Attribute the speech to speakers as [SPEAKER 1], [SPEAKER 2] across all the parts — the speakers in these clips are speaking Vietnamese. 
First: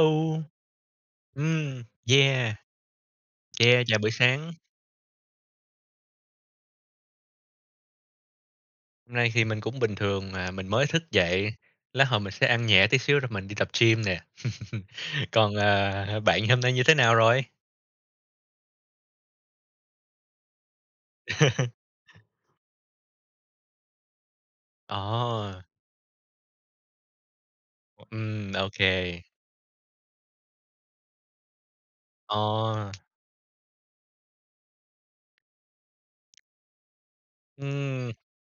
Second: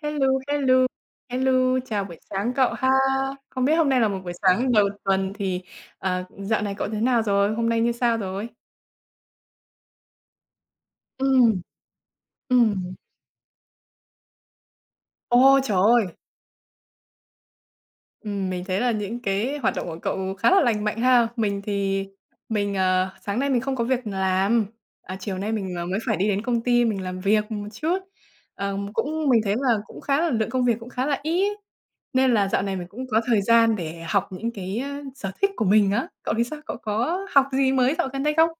[SPEAKER 1] Hello, hello, hello,
[SPEAKER 2] Ừm.
[SPEAKER 1] chào buổi sáng
[SPEAKER 2] Yeah!
[SPEAKER 1] cậu ha! Không biết
[SPEAKER 2] Yeah!
[SPEAKER 1] hôm
[SPEAKER 2] Chào
[SPEAKER 1] nay là
[SPEAKER 2] buổi
[SPEAKER 1] một buổi
[SPEAKER 2] sáng.
[SPEAKER 1] sáng đầu tuần thì, ờ, dạo này cậu thế nào rồi, hôm nay như sao rồi?
[SPEAKER 2] Nay thì mình cũng bình thường à, mình mới thức dậy.
[SPEAKER 1] Ừm.
[SPEAKER 2] Lát hồi mình sẽ ăn nhẹ
[SPEAKER 1] Ừm.
[SPEAKER 2] tí xíu rồi mình đi tập gym nè. Còn,
[SPEAKER 1] Ôi, trời ơi!
[SPEAKER 2] ờ, bạn hôm nay như thế nào rồi?
[SPEAKER 1] Ừm. Mình thấy là những cái hoạt động của cậu khá là lành mạnh ha! Mình thì mình, ờ sáng nay mình không có việc làm, à, chiều nay
[SPEAKER 2] Ờ.
[SPEAKER 1] mình, ờ, mới phải đi đến công ty mình làm việc một chút.
[SPEAKER 2] Ừm,
[SPEAKER 1] Ờm,
[SPEAKER 2] okay.
[SPEAKER 1] cũng mình thấy là cũng khá là lượng công việc cũng khá là ít, nên là dạo này mình
[SPEAKER 2] Ờ.
[SPEAKER 1] cũng có thời gian để học những cái, a, sở thích của mình á. Cậu thì sao? Cậu có học gì mới dạo
[SPEAKER 2] Ừm.
[SPEAKER 1] gần đây không?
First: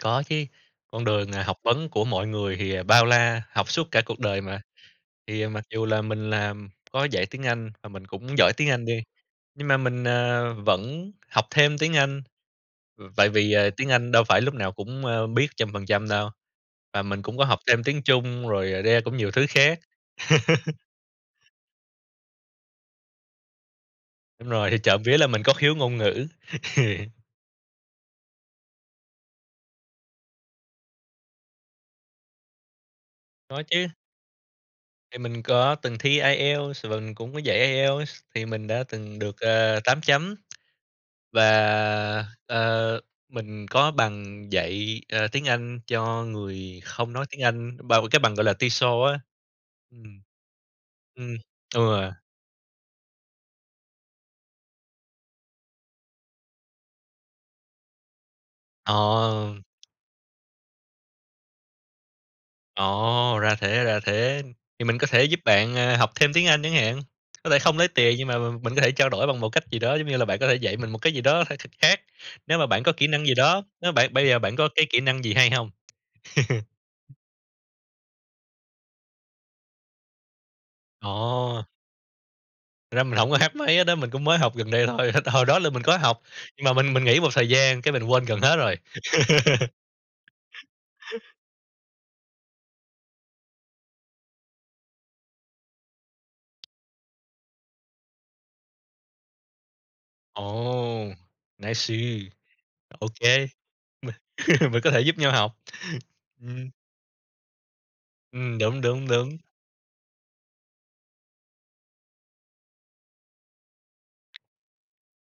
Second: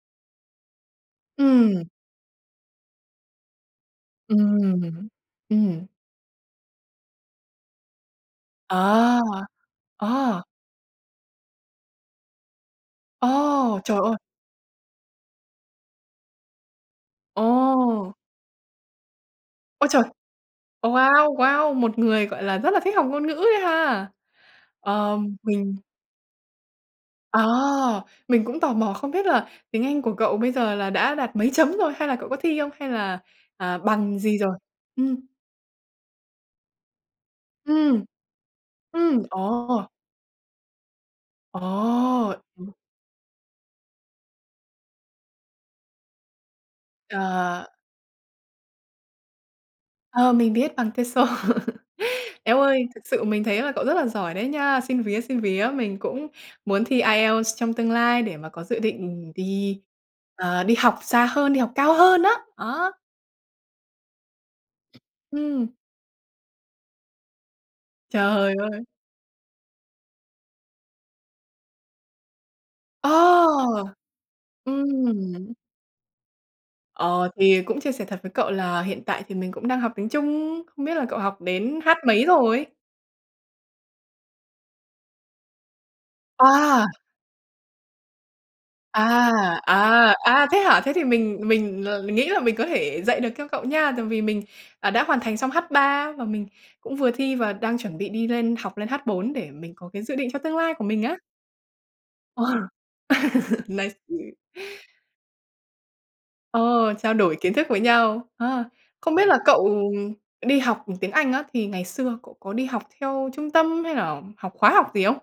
[SPEAKER 2] Có chứ, con đường, à, học
[SPEAKER 1] Ừm.
[SPEAKER 2] vấn của mọi người thì bao la, học suốt cả cuộc đời mà.
[SPEAKER 1] Ừm.
[SPEAKER 2] Thì mặc dù
[SPEAKER 1] Ừm.
[SPEAKER 2] là mình làm, có dạy tiếng Anh và mình cũng giỏi tiếng Anh đi,
[SPEAKER 1] À!
[SPEAKER 2] nhưng mà mình,
[SPEAKER 1] Ờ.
[SPEAKER 2] ờ, vẫn học thêm tiếng Anh. Ừ, tại vì, ờ,
[SPEAKER 1] Ồ,
[SPEAKER 2] tiếng
[SPEAKER 1] trời
[SPEAKER 2] Anh
[SPEAKER 1] ơi!
[SPEAKER 2] đâu phải lúc nào cũng, ơ, biết trăm phần trăm đâu. Và mình cũng có học thêm tiếng
[SPEAKER 1] Ồ!
[SPEAKER 2] Trung rồi, yeah, cũng nhiều thứ khác.
[SPEAKER 1] Ôi trời! Ờ, wow, wow! Một người, gọi là, rất là thích học ngôn ngữ ấy ha!
[SPEAKER 2] Đúng rồi, thì trộm vía là
[SPEAKER 1] Ờm,
[SPEAKER 2] mình có
[SPEAKER 1] mình
[SPEAKER 2] khiếu ngôn ngữ.
[SPEAKER 1] À. Mình cũng tò mò không biết là tiếng Anh của cậu bây giờ là đã đạt mấy chấm rồi, hay là cậu có thi không, hay là,
[SPEAKER 2] Có
[SPEAKER 1] à,
[SPEAKER 2] chứ.
[SPEAKER 1] bằng gì rồi?
[SPEAKER 2] Thì
[SPEAKER 1] Ừm.
[SPEAKER 2] mình có từng thi IELTS và mình cũng có dạy
[SPEAKER 1] Ừm.
[SPEAKER 2] IELTS thì mình đã từng
[SPEAKER 1] Ừm,
[SPEAKER 2] được, ờ,
[SPEAKER 1] ồ!
[SPEAKER 2] 8 chấm. Và,
[SPEAKER 1] Ồ! Ừm.
[SPEAKER 2] ờ, mình có bằng dạy, ờ, tiếng Anh cho người không nói tiếng
[SPEAKER 1] Ờ.
[SPEAKER 2] Anh, bà cái bằng gọi là TESOL á. Ừm.
[SPEAKER 1] Ờ, mình biết bằng TESOL.
[SPEAKER 2] Ừm. Ừ.
[SPEAKER 1] Eo ơi, thực sự mình thấy là cậu rất là giỏi đấy nha! Xin vía, xin vía, mình cũng muốn thi IELTS trong tương lai để mà có dự định
[SPEAKER 2] Ờ.
[SPEAKER 1] đi, ờ, đi học xa hơn, đi học cao hơn đó, đó.
[SPEAKER 2] Ờ. Ra thế, ra thế, thì mình có thể giúp
[SPEAKER 1] Ừm.
[SPEAKER 2] bạn, à, học thêm tiếng Anh chẳng hạn, có thể không lấy tiền nhưng mà
[SPEAKER 1] Trời
[SPEAKER 2] m mình có
[SPEAKER 1] ơi!
[SPEAKER 2] thể trao đổi bằng một cách gì đó, giống như là bạn có thể dạy mình một cái gì đó phải thật khác. Nếu mà bạn có kỹ năng gì đó,
[SPEAKER 1] Ờ!
[SPEAKER 2] nếu bạn bây giờ bạn có cái kỹ năng gì hay
[SPEAKER 1] Ừm.
[SPEAKER 2] hông?
[SPEAKER 1] Ờ, thì cũng chia sẻ thật với cậu là hiện tại thì mình cũng đang học tiếng Trung, không biết là cậu học
[SPEAKER 2] Ờ.
[SPEAKER 1] đến H mấy rồi?
[SPEAKER 2] Thật ra mình hổng có H mấy hết á, mình cũng mới học gần đây thôi. H hồi đó là mình có học, nhưng mà
[SPEAKER 1] À!
[SPEAKER 2] mình mình nghỉ một thời gian, cái mình quên gần hết rồi.
[SPEAKER 1] À, à, à, thế hả? Thế thì mình mình, ờ, nghĩ là mình có thể dạy được cho cậu nha. Tại vì mình, à, đã hoàn thành xong H3 và mình cũng vừa thi và đang chuẩn bị đi lên học lên H4 để mình có cái dự định cho tương lai của mình
[SPEAKER 2] Ồ!
[SPEAKER 1] á.
[SPEAKER 2] Nice.
[SPEAKER 1] Ờ.
[SPEAKER 2] Ô kê.
[SPEAKER 1] Nice!
[SPEAKER 2] Mình mình có thể giúp nhau học.
[SPEAKER 1] Ờ,
[SPEAKER 2] Ừm.
[SPEAKER 1] trao đổi kiến thức với nhau.
[SPEAKER 2] Ừm,
[SPEAKER 1] Ờ,
[SPEAKER 2] đúng, đúng,
[SPEAKER 1] không biết là
[SPEAKER 2] đúng.
[SPEAKER 1] cậu đi học tiếng Anh á, thì ngày xưa cậu có đi học theo trung tâm hay là học khóa học gì không?